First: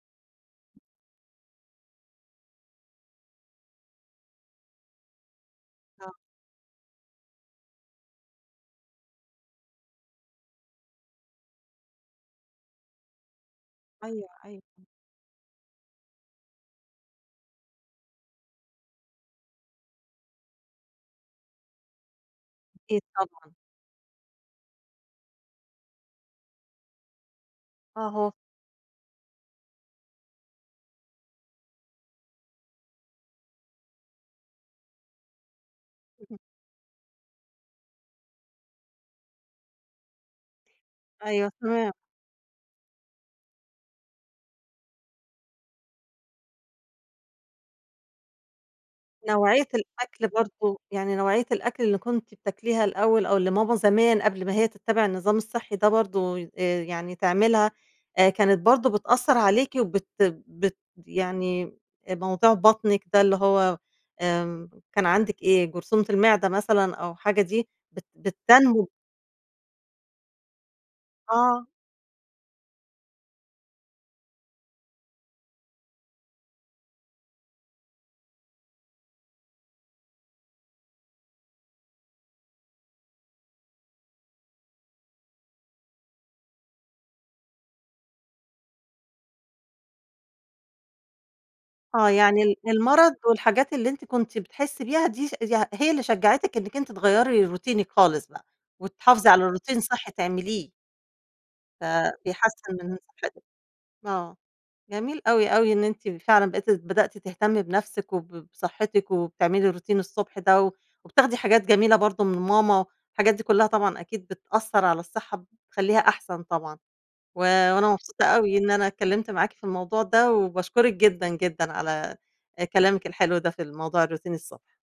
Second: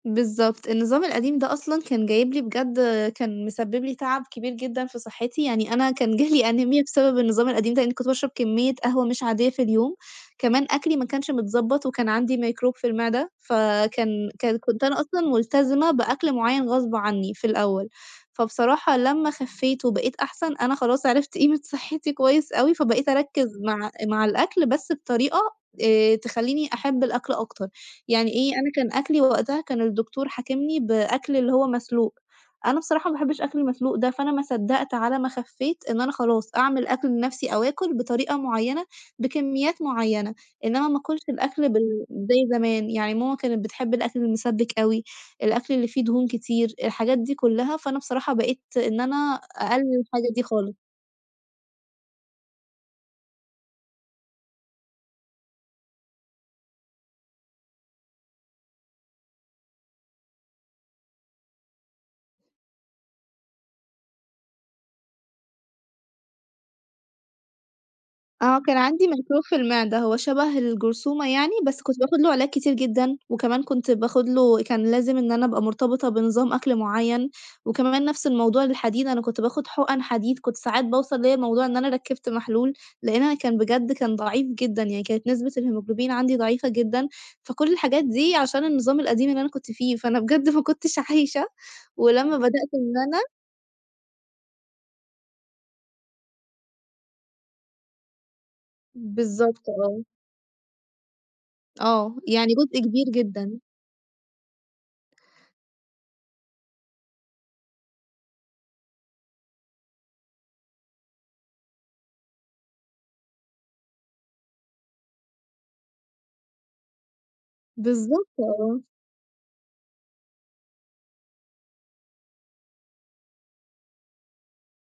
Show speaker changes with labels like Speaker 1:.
Speaker 1: بالضبط، النظام القديم ده أصلًا كان جايب لي بجد كان مسبِّب لي تَعَب كبير جدًا في صحتي، يعني أنا
Speaker 2: آه.
Speaker 1: كان جالي أنيميا بسبب النظام القديم ده، لإنّي كنت باشرب كمية قهوة مش عادية في اليوم، كمان أكلي ما كانش متضبَّط وكان عندي ميكروب في المعدة،
Speaker 2: أيوه،
Speaker 1: فكان كان
Speaker 2: أيوه.
Speaker 1: كنت أنا أصلًا ملتزمة بأكل معيّن غصب عنّي في الأول، فبصراحة لمّا خفّيت وبقيت أحسن أنا خلاص عرفت قيمة صحتي كويس أوي،
Speaker 2: أكيد،
Speaker 1: فبقيت
Speaker 2: طبعًا.
Speaker 1: أركّز مع مع الأكل بس بطريقة آآ، تخلّيني أحب الأكل أكتر.
Speaker 2: آه هو
Speaker 1: يعني إيه، أنا كان أكلي وقتها كان الدكتور حاكمني بأكل اللي هو مسلوق، أنا بصراحة ما باحبش أكل المسلوق ده، فأنا ما صدّقت على ما خفّيت إن أنا
Speaker 2: اهم.
Speaker 1: خلاص أعمل أكل بنفسي، أو آكل بطريقة معيّنة، بكميات معيّنة، إنّما ما آكُلش
Speaker 2: أيوه،
Speaker 1: الأكل
Speaker 2: تمام.
Speaker 1: بال زي زمان، يعني ماما كانت بتحب الأكل المِسبِّك أوي، الأكل اللي فيه دهون كتير، الحاجات دي كلّها، فأنا بصراحة بقيت إن أنا
Speaker 2: نوعية
Speaker 1: أقلِّل
Speaker 2: الأكل
Speaker 1: الحاجة دي خالص.
Speaker 2: برضه، يعني نوعية الأكل اللي كنتِ بتاكليها الأول أو اللي ماما زمان قبل ما هي تتبِّع النظام الصحي ده برضه، ي آآ، يعني تعملها آآ، كانت برضه بتأثّر عليكِ، وبت بت يعني أ موضوع بطنِك ده اللي هو آمم، كان عندِك إيه؟ جرثومة المعدة مثلًا، أو حاجة دي بت
Speaker 1: آه، كان
Speaker 2: بتنمو
Speaker 1: عندي ميكروب في المعدة، هو شَبَه الجرثومة يعني،
Speaker 2: آه.
Speaker 1: بس كنت باخد له علاج كتير جدًا، وكمان كنت باخد له كان لازم إن أنا أبقى مرتبطة بنظام أكل معيّن، وكمان نفس الموضوع للحديد، أنا كنت باخد حُقن حديد كنت ساعات باوصل ليّا موضوع إن أنا ركِّبت محلول، لإن أنا كان بجد كان ضعيف جدًا، يعني كانت نسبة الهيموجلوبين عندي ضعيفة جدًا. فكل الحاجات دي عشان النظام القديم اللي أنا كنت فيه، فأنا بجد ما كنتش عايشة،
Speaker 2: آه،
Speaker 1: ولمَّا
Speaker 2: يعني ال
Speaker 1: بدأت إن
Speaker 2: المرض
Speaker 1: أنا
Speaker 2: والحاجات اللي أنتِ كنتِ بتحسّي بيها دي ش يع هي اللي شجعتِك إنِّك أنتِ تغيّري روتينِك خالص بقى، وتحافظي على
Speaker 1: بالضبط،
Speaker 2: روتين
Speaker 1: آه.
Speaker 2: صحّي تعمليه؟ ف
Speaker 1: آه، يعني
Speaker 2: بيحسّن
Speaker 1: جزء
Speaker 2: من
Speaker 1: كبير
Speaker 2: صحتِك،
Speaker 1: جدًا.
Speaker 2: آه، جميل أوي، أوي إن أنتِ فعلًا بقيتِ بدأتِ تهتمي بنفسِك وب بصحتِك وبتعملي روتين الصبح ده، و وبتاخدي حاجات جميلة برضه من ماما، الحاجات دي كلّها طبعًا أكيد بتأثّر على الصحة، ب بتخلّيها أحسن طبعًا. و وأنا مبسوطة
Speaker 1: بالضبط،
Speaker 2: أوي إن
Speaker 1: آه.
Speaker 2: أنا اتكلِّمت معاكِ في الموضوع ده، وباشكرِك جدًا، جدًا على آآ، كلامِك الحلو ده في الموضوع الروتين الصبح.